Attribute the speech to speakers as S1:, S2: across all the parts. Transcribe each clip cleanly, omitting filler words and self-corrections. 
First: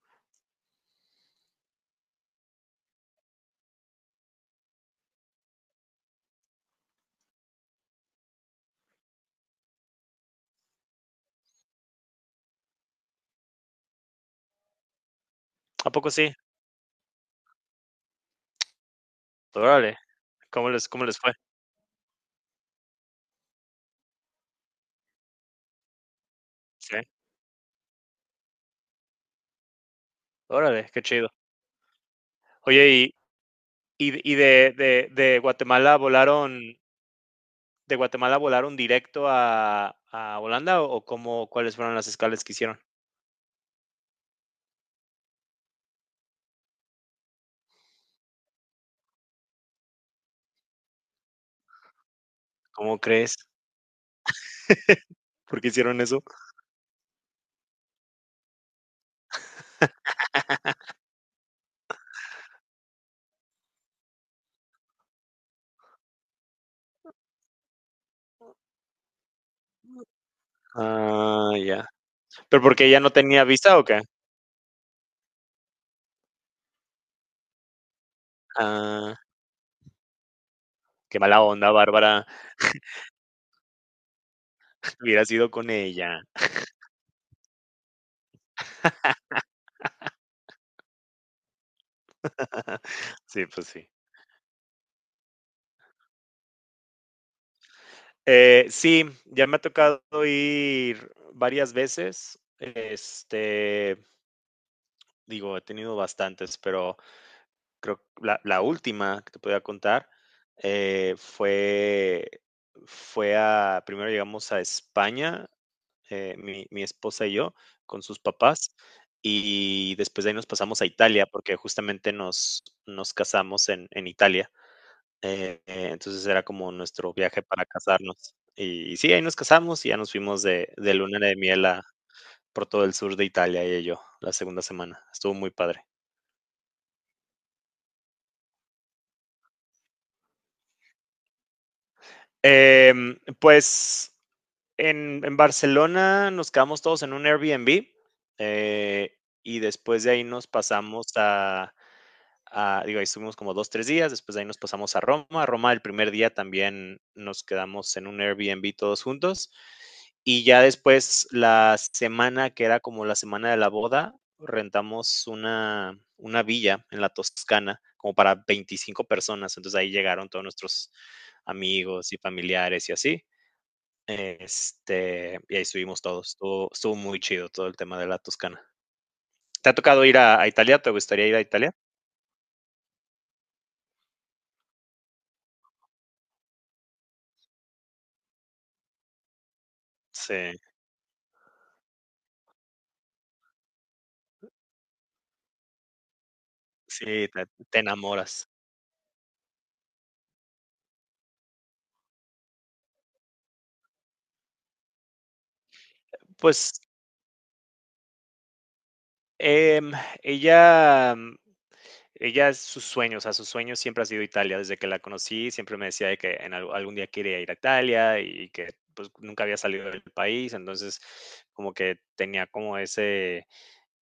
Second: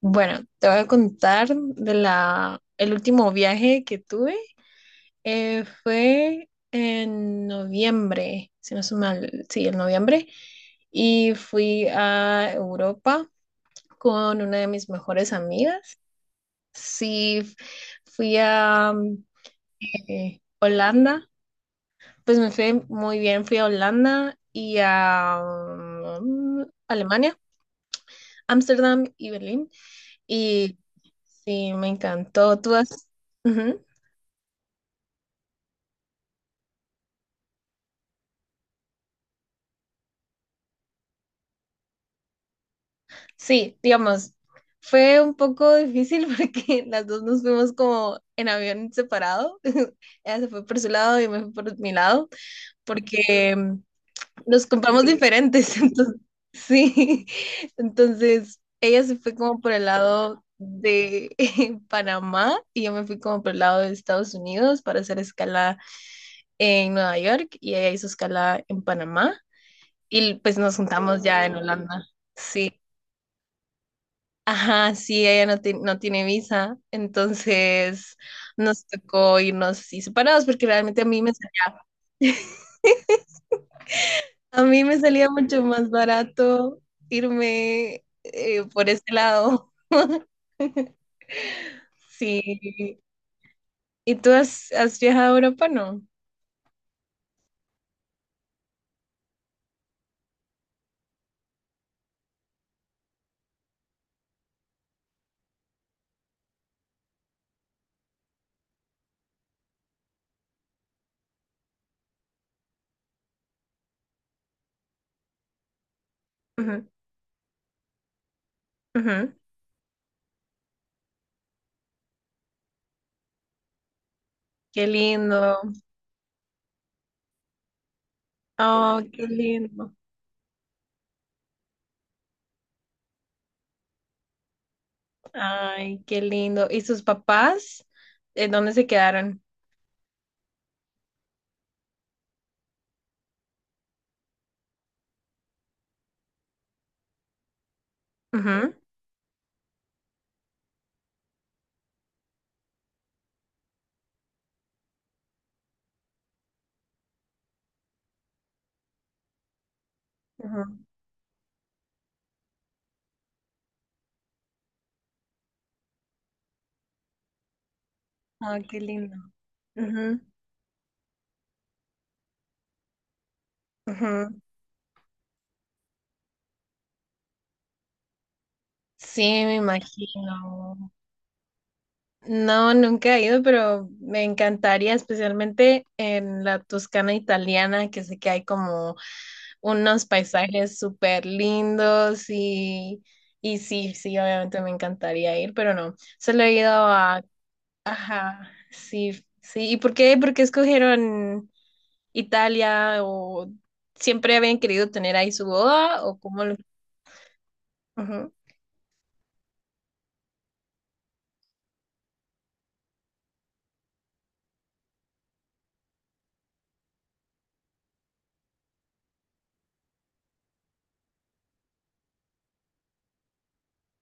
S1: Bueno, te voy a contar de la, el último viaje que tuve. Fue en noviembre, si no estoy mal, sí, en noviembre. Y fui a Europa con una de mis mejores
S2: ¿A
S1: amigas.
S2: poco sí?
S1: Sí, fui a
S2: Órale, ¿cómo les
S1: Holanda.
S2: fue?
S1: Pues me fue muy bien. Fui a Holanda y a
S2: Sí,
S1: Alemania, Ámsterdam y Berlín. Y
S2: órale, qué chido.
S1: sí, me encantó. Tú
S2: Oye,
S1: has...
S2: y
S1: Ujú.
S2: y y de Guatemala volaron directo a Holanda, ¿o cómo cuáles fueron las escalas que hicieron?
S1: Sí, digamos, fue un poco difícil porque las dos nos fuimos como en avión separado. Ella se fue por su lado y me fui por mi lado
S2: ¿Cómo crees?
S1: porque nos compramos
S2: ¿Por qué
S1: diferentes.
S2: hicieron
S1: Entonces,
S2: eso?
S1: sí, entonces ella se fue como por el lado de Panamá y yo me fui como por el lado de Estados Unidos para hacer escala en Nueva York y ella hizo escala en Panamá. Y pues nos juntamos ya
S2: Ah,
S1: en
S2: ya.
S1: Holanda.
S2: ¿Pero
S1: Sí.
S2: porque ella no tenía visa o qué?
S1: Ajá, sí, ella no, no tiene visa, entonces nos
S2: Ah,
S1: tocó irnos así separados porque realmente a
S2: qué
S1: mí me,
S2: mala onda, Bárbara.
S1: a mí me
S2: Hubiera
S1: salía
S2: sido
S1: mucho
S2: con
S1: más
S2: ella.
S1: barato irme por ese lado. Sí.
S2: Sí, pues sí.
S1: ¿Y tú has, has viajado a Europa? No.
S2: Sí, ya me ha tocado ir varias veces, digo, he tenido bastantes, pero creo que la última que te podía contar eh, fue, primero llegamos a España, mi
S1: Ujú,
S2: esposa y yo, con sus papás,
S1: ujú.
S2: y después de ahí nos pasamos a Italia, porque justamente nos casamos en Italia.
S1: Qué lindo.
S2: Entonces era como nuestro viaje para casarnos. Y
S1: Oh,
S2: sí, ahí
S1: qué
S2: nos casamos y
S1: lindo.
S2: ya nos fuimos de luna de miel por todo el sur de Italia, ella y yo, la segunda semana. Estuvo muy padre.
S1: Ay, qué lindo. ¿Y sus papás? ¿En dónde se quedaron?
S2: Eh, pues en Barcelona nos quedamos todos en un Airbnb,
S1: Ujú,
S2: eh, y después de ahí nos pasamos a, digo, ahí estuvimos como dos, tres días, después de ahí nos pasamos a Roma. A Roma el primer día también nos quedamos en un Airbnb todos juntos. Y ya
S1: ujú.
S2: después la semana que era como la semana de la boda, rentamos una villa en la Toscana como para
S1: Ah, qué
S2: 25
S1: lindo.
S2: personas. Entonces ahí
S1: Ujú,
S2: llegaron todos nuestros amigos y familiares y así.
S1: ujú.
S2: Y ahí estuvimos todos. Estuvo muy chido todo el tema de la Toscana.
S1: Sí, me
S2: ¿Te ha tocado ir a Italia? ¿Te
S1: imagino.
S2: gustaría ir a Italia?
S1: No, nunca he ido, pero me encantaría, especialmente en la Toscana italiana, que sé que hay como unos
S2: Sí,
S1: paisajes súper lindos y sí, sí, obviamente me encantaría ir, pero no, solo he ido
S2: sí,
S1: a...
S2: te enamoras.
S1: Ajá, sí, sí. ¿Y por qué? ¿Por qué escogieron Italia o siempre habían querido tener ahí su boda o cómo
S2: Pues,
S1: lo...
S2: em, ella mm, ella es su sueño, o sea, su sueño siempre ha sido Italia. Desde que la conocí, siempre me decía de que en algún día quería ir a Italia y que, pues, nunca había salido del país. Entonces, como que tenía como ese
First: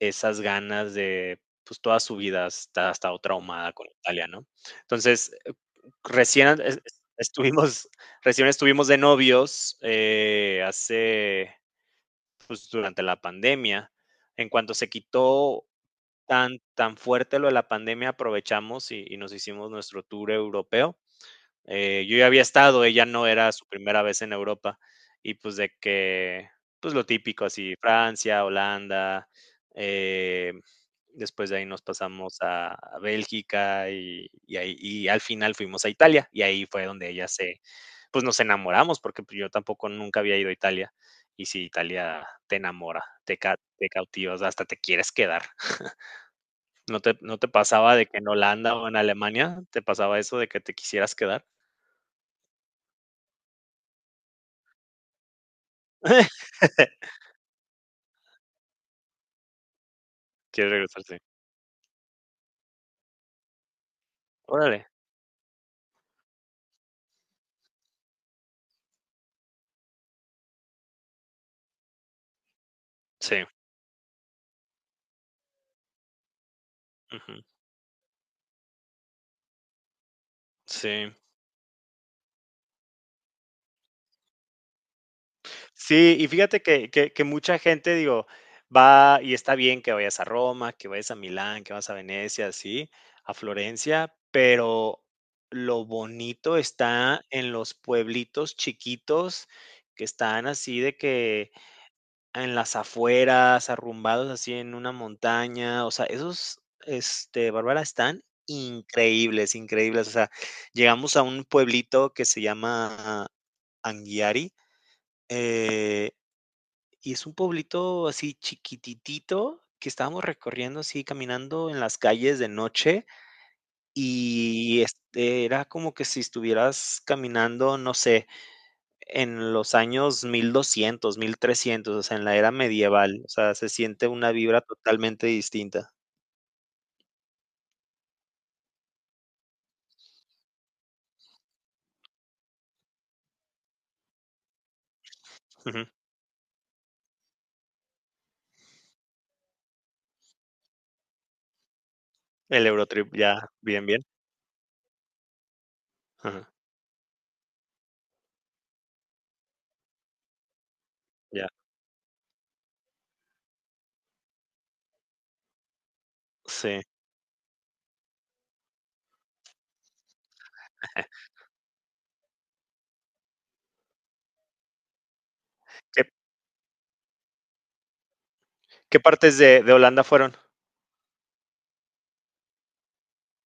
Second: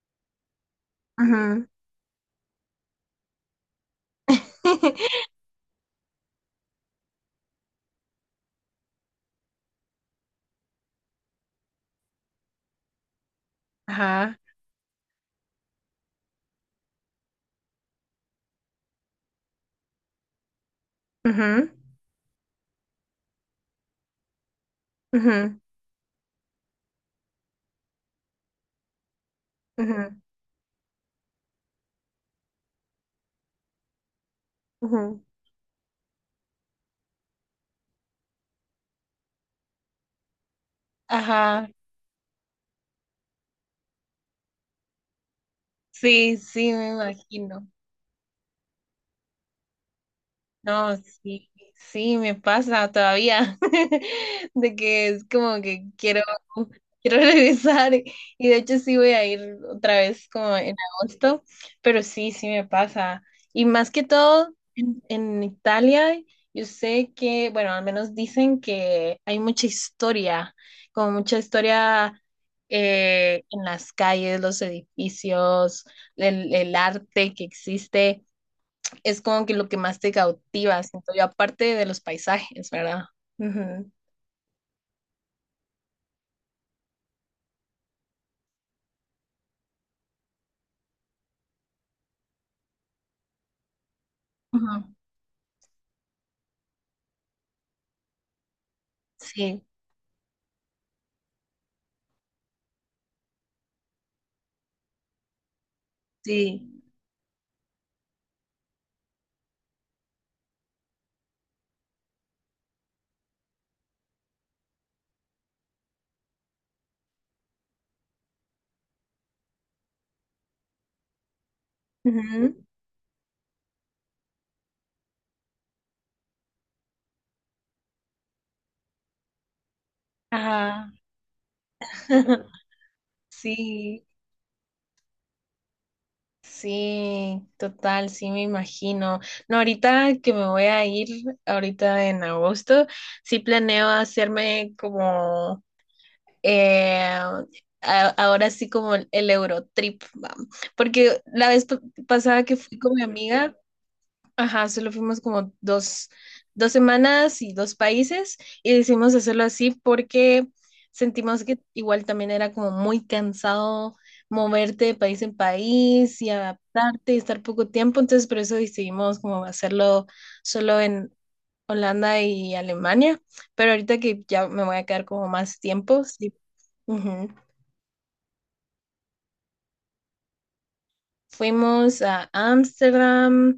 S2: Esas ganas de,
S1: Ujú.
S2: pues, toda su vida está ha estado traumada con Italia, ¿no? Entonces, recién es estuvimos recién estuvimos de novios, pues, durante la pandemia.
S1: Ajá.
S2: En cuanto se quitó tan fuerte lo de la pandemia, aprovechamos y nos hicimos nuestro tour europeo.
S1: Ujú,
S2: Yo ya había estado, ella no era su primera vez en Europa y pues
S1: ujú,
S2: de que, pues lo típico, así Francia, Holanda,
S1: ujú,
S2: eh, después de ahí nos pasamos a, Bélgica y ahí, y
S1: ujú.
S2: al final fuimos a Italia y ahí fue donde pues nos enamoramos porque pues, yo tampoco nunca había ido a Italia, y si
S1: Ajá.
S2: Italia te enamora, te cautivas, hasta te quieres quedar.
S1: Sí, sí, me
S2: ¿No te,
S1: imagino.
S2: pasaba de que en Holanda o en Alemania te pasaba eso de que te
S1: No,
S2: quisieras quedar?
S1: sí, sí, me pasa todavía, de que es como que quiero, quiero regresar y de hecho sí voy a ir otra vez como
S2: Quiere
S1: en
S2: regresar, sí.
S1: agosto, pero sí, sí me pasa. Y más que todo,
S2: Órale.
S1: en Italia, yo sé que, bueno, al menos dicen que hay mucha historia, como mucha historia
S2: Sí,
S1: en las calles, los edificios, el arte
S2: ujú,
S1: que existe es como que lo que más te cautiva,
S2: sí.
S1: siento yo, aparte de los paisajes, ¿verdad? Ujú.
S2: Sí, y fíjate que mucha gente, digo, va y está bien que vayas a Roma, que vayas a Milán, que vas a Venecia, sí, a Florencia,
S1: Ujú.
S2: pero lo bonito está en los pueblitos chiquitos
S1: Sí,
S2: que están así de que en las afueras, arrumbados así en una montaña, o sea, esos,
S1: sí.
S2: Bárbara, están increíbles, increíbles. O sea, llegamos a un pueblito que se llama Anguiari, eh, y es un pueblito así chiquititito que estábamos recorriendo así, caminando en las calles de
S1: Ujú.
S2: noche, y era como que si estuvieras caminando, no sé, en los años mil
S1: Ajá.
S2: doscientos 1300, o sea, en la era medieval, o sea, se
S1: Sí,
S2: siente una vibra totalmente distinta.
S1: sí, total, sí me imagino. No, ahorita que me voy a ir, ahorita en agosto, sí planeo hacerme como,
S2: Ujú.
S1: eh, ahora sí como el Eurotrip, va. Porque la vez pasada que
S2: El
S1: fui con mi
S2: Eurotrip, ya,
S1: amiga,
S2: bien, bien.
S1: ajá, solo fuimos como dos,
S2: Ajá,
S1: dos semanas y dos países y decidimos hacerlo así porque sentimos
S2: ya,
S1: que igual también era como muy cansado moverte de país en país y
S2: sí.
S1: adaptarte y estar poco tiempo, entonces por eso decidimos como hacerlo solo en Holanda y Alemania, pero ahorita que ya me voy a quedar como más
S2: ¿Qué
S1: tiempo, sí.
S2: qué partes de Holanda fueron?
S1: Fuimos a Ámsterdam,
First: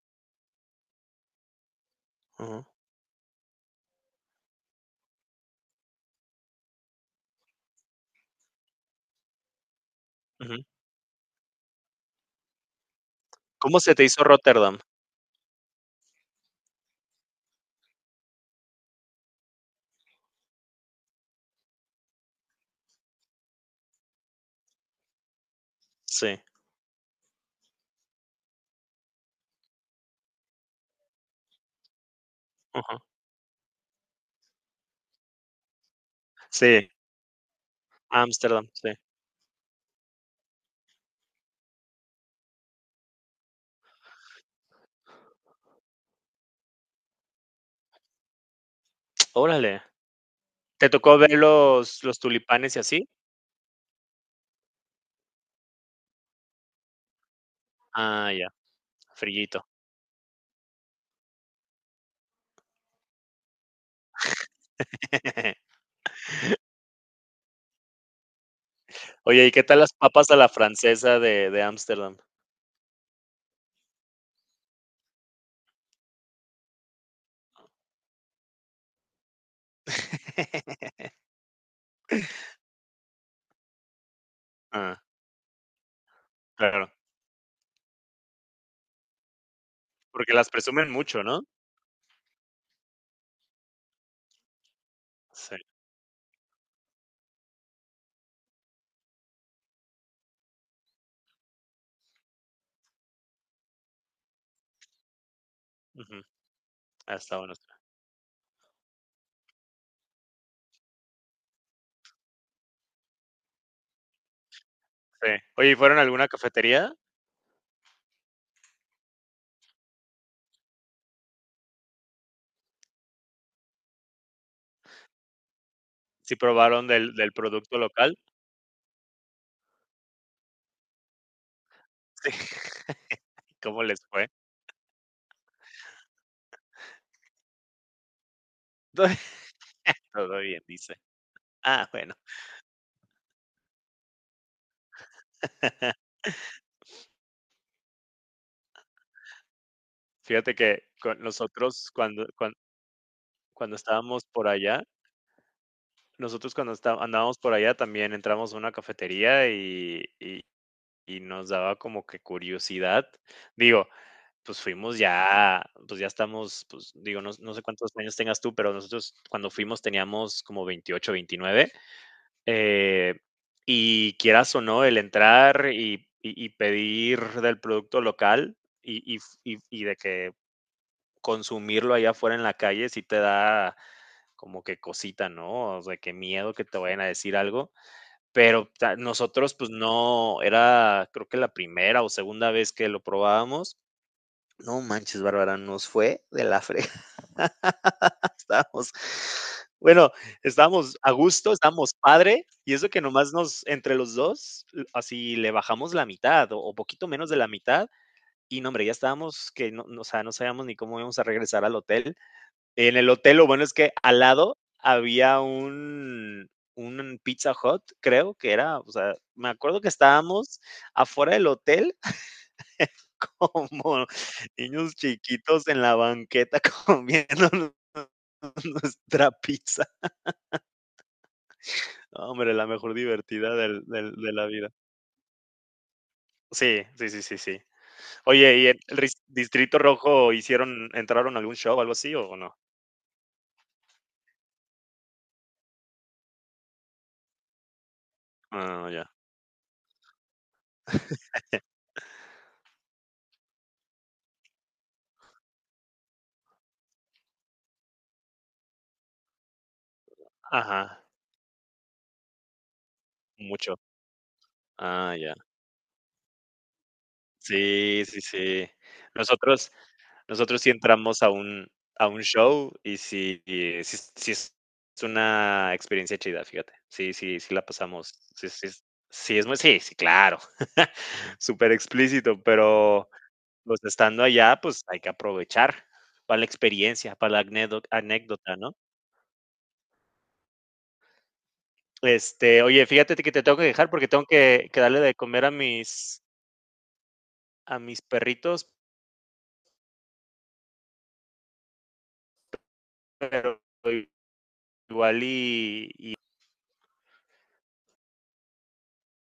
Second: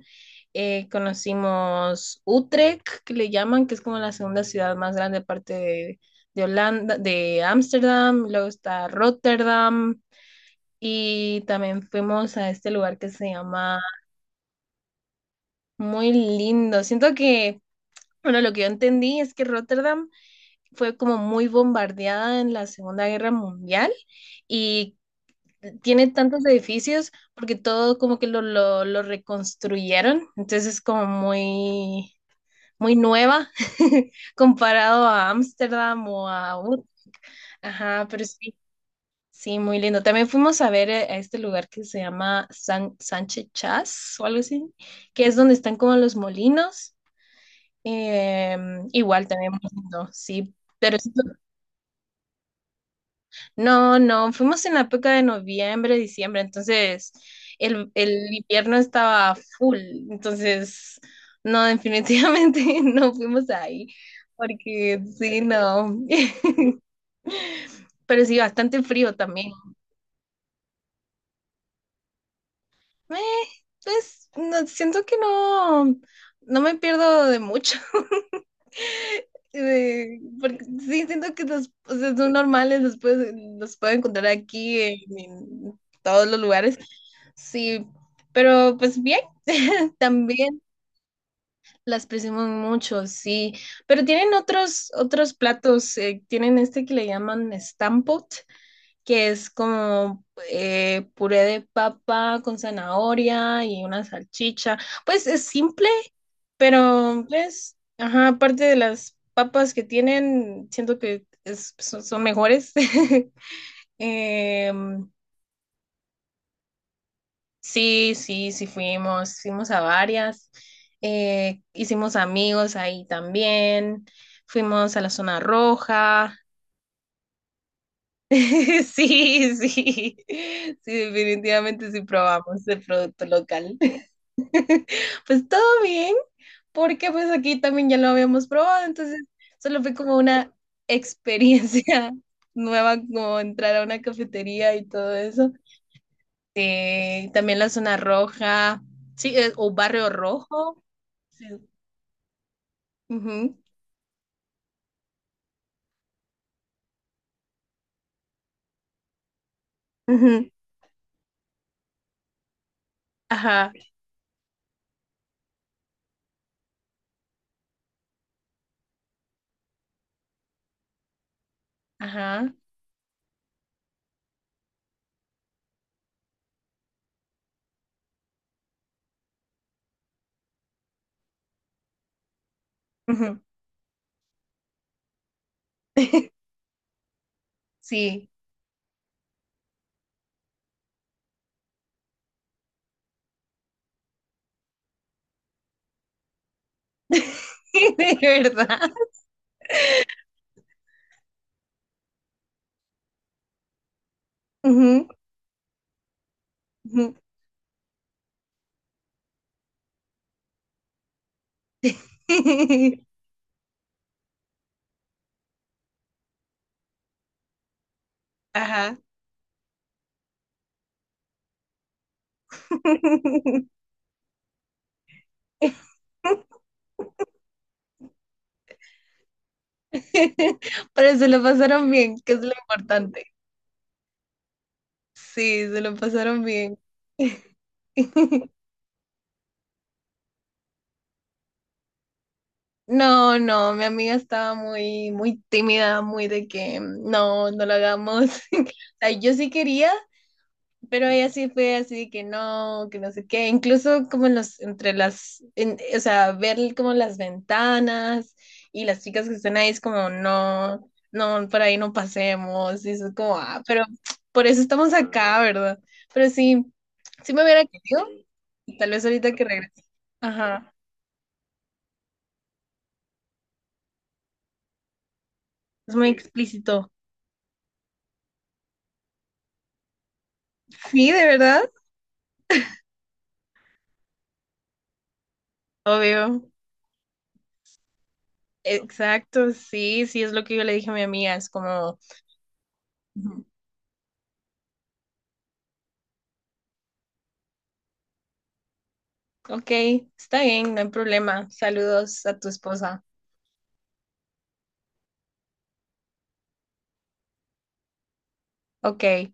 S1: conocimos
S2: Ujú,
S1: Utrecht, que le llaman, que es como la segunda ciudad más grande aparte de Holanda, de Ámsterdam, luego está Rotterdam
S2: ujú.
S1: y también fuimos a este lugar que se
S2: ¿Cómo
S1: llama
S2: se te hizo Rotterdam?
S1: muy lindo. Siento que, bueno, lo que yo entendí es que Rotterdam fue como muy bombardeada en la Segunda Guerra Mundial y tiene
S2: Sí,
S1: tantos edificios porque todo como que lo reconstruyeron, entonces es como muy, muy
S2: ujú,
S1: nueva comparado a Ámsterdam o a... Ut-
S2: sí,
S1: Ajá, pero sí,
S2: Ámsterdam, sí.
S1: sí, muy lindo. También fuimos a ver a este lugar que se llama San, Sánchez Chas o algo así, que es donde están como los molinos. Igual también muy
S2: Órale,
S1: lindo, sí,
S2: ¿te
S1: pero sí
S2: tocó ver los tulipanes y así?
S1: no, no, fuimos en la época de noviembre, diciembre, entonces
S2: Ah,
S1: el
S2: ya,
S1: invierno estaba
S2: frillito.
S1: full, entonces no, definitivamente no fuimos ahí, porque sí, no, pero sí, bastante frío
S2: Oye, ¿y
S1: también.
S2: qué tal las papas a la francesa de Ámsterdam?
S1: Eh, pues no, siento que no, no me pierdo de mucho. Porque sí, siento que los, o sea, son normales, los los puedo encontrar aquí
S2: Ah,
S1: en todos los lugares.
S2: claro.
S1: Sí, pero pues bien,
S2: Porque las
S1: también
S2: presumen mucho, ¿no?
S1: las presumen mucho, sí. Pero tienen otros, otros
S2: Sí,
S1: platos, tienen este que le llaman stampot, que es como puré de papa con zanahoria y una salchicha. Pues es simple
S2: ujú, ah,
S1: pero,
S2: está bueno, sí.
S1: pues, ajá, aparte de las papas que tienen, siento que son, son mejores. Em,
S2: Oye, ¿y fueron a alguna cafetería?
S1: sí, sí, sí fuimos, fuimos a varias. Hicimos amigos ahí también. Fuimos a la zona roja.
S2: ¿Sí probaron del producto local?
S1: Sí, sí, sí, definitivamente sí probamos
S2: Sí,
S1: el producto local.
S2: ¿cómo les fue?
S1: Pues todo bien, porque pues aquí también ya lo habíamos probado,
S2: Todo
S1: entonces solo fue como
S2: todo
S1: una
S2: bien, dice. Ah,
S1: experiencia
S2: bueno.
S1: nueva, como entrar a una cafetería y todo eso. También la zona roja, sí, o barrio
S2: Fíjate
S1: rojo.
S2: que con
S1: Sí.
S2: nosotros cuando cuan
S1: Ujú,
S2: cuando estábamos por allá, nosotros cuando está andábamos por allá también entramos a una cafetería y y
S1: ujú,
S2: y nos daba como que curiosidad.
S1: ajá,
S2: Digo, pues fuimos ya, pues ya estamos, pues digo, no sé cuántos años tengas tú, pero nosotros cuando fuimos teníamos como 28, 29.
S1: ajá.
S2: eh, y quieras o no, el entrar y pedir del producto local y y de que consumirlo allá afuera en la calle sí te
S1: Ujú.
S2: da como que cosita, ¿no? O sea, que miedo que te vayan a decir algo,
S1: Sí,
S2: pero ta nosotros, pues no, era creo que la primera o segunda vez que lo probábamos. No manches, Bárbara, nos fue de la frega.
S1: de verdad.
S2: Estábamos, bueno, estábamos a gusto, estábamos padre, y eso que nomás nos, entre los dos,
S1: Ujú,
S2: así le bajamos la mitad o poquito
S1: ujú.
S2: menos de la mitad, y no, hombre, ya estábamos que, no, o sea, no sabíamos ni cómo íbamos a regresar al hotel. En el hotel, lo bueno es que al lado había un Pizza Hut, creo que era, o
S1: Ajá.
S2: sea, me acuerdo que estábamos afuera del hotel como niños chiquitos en la banqueta comiéndonos nuestra pizza.
S1: Pero se lo pasaron bien,
S2: No,
S1: que es lo
S2: hombre, la mejor
S1: importante.
S2: divertida del de la vida.
S1: Sí, se lo pasaron bien.
S2: Sí, sí, sí, sí, sí. Oye, ¿y en el ris Distrito Rojo hicieron entraron a algún show, o algo así, o no?
S1: No, no, mi amiga estaba muy, muy tímida, muy de que no, no lo hagamos. O
S2: Ah, ya.
S1: sea, yo sí quería, pero ella sí fue así que no sé qué, incluso como en los, entre las, o sea, ver como las ventanas y las chicas que están ahí es como, no,
S2: Ajá,
S1: no, por ahí no pasemos, y eso es como, ah,
S2: mucho.
S1: pero por eso estamos
S2: Ah, ya.
S1: acá, ¿verdad? Pero sí, sí me hubiera
S2: Sí,
S1: querido,
S2: sí, sí.
S1: y tal vez ahorita que
S2: Nosotros
S1: regrese,
S2: nosotros sí
S1: ajá,
S2: entramos a un show y sí es una
S1: es muy
S2: experiencia chida, fíjate.
S1: explícito.
S2: Sí, sí, sí la pasamos. Sí, sí es sí, es muy, sí, claro.
S1: Sí, de verdad,
S2: Súper explícito, pero, pues, estando allá, pues, hay que aprovechar para
S1: obvio.
S2: la experiencia, para la anécdota, ¿no?
S1: Exacto, sí, sí, es lo que yo le dije a mi amiga, es como,
S2: Oye, fíjate que te tengo que dejar porque tengo que darle de comer a mis perritos,
S1: ok, está bien, no hay problema. Saludos a tu esposa.
S2: pero igual y
S1: Ok,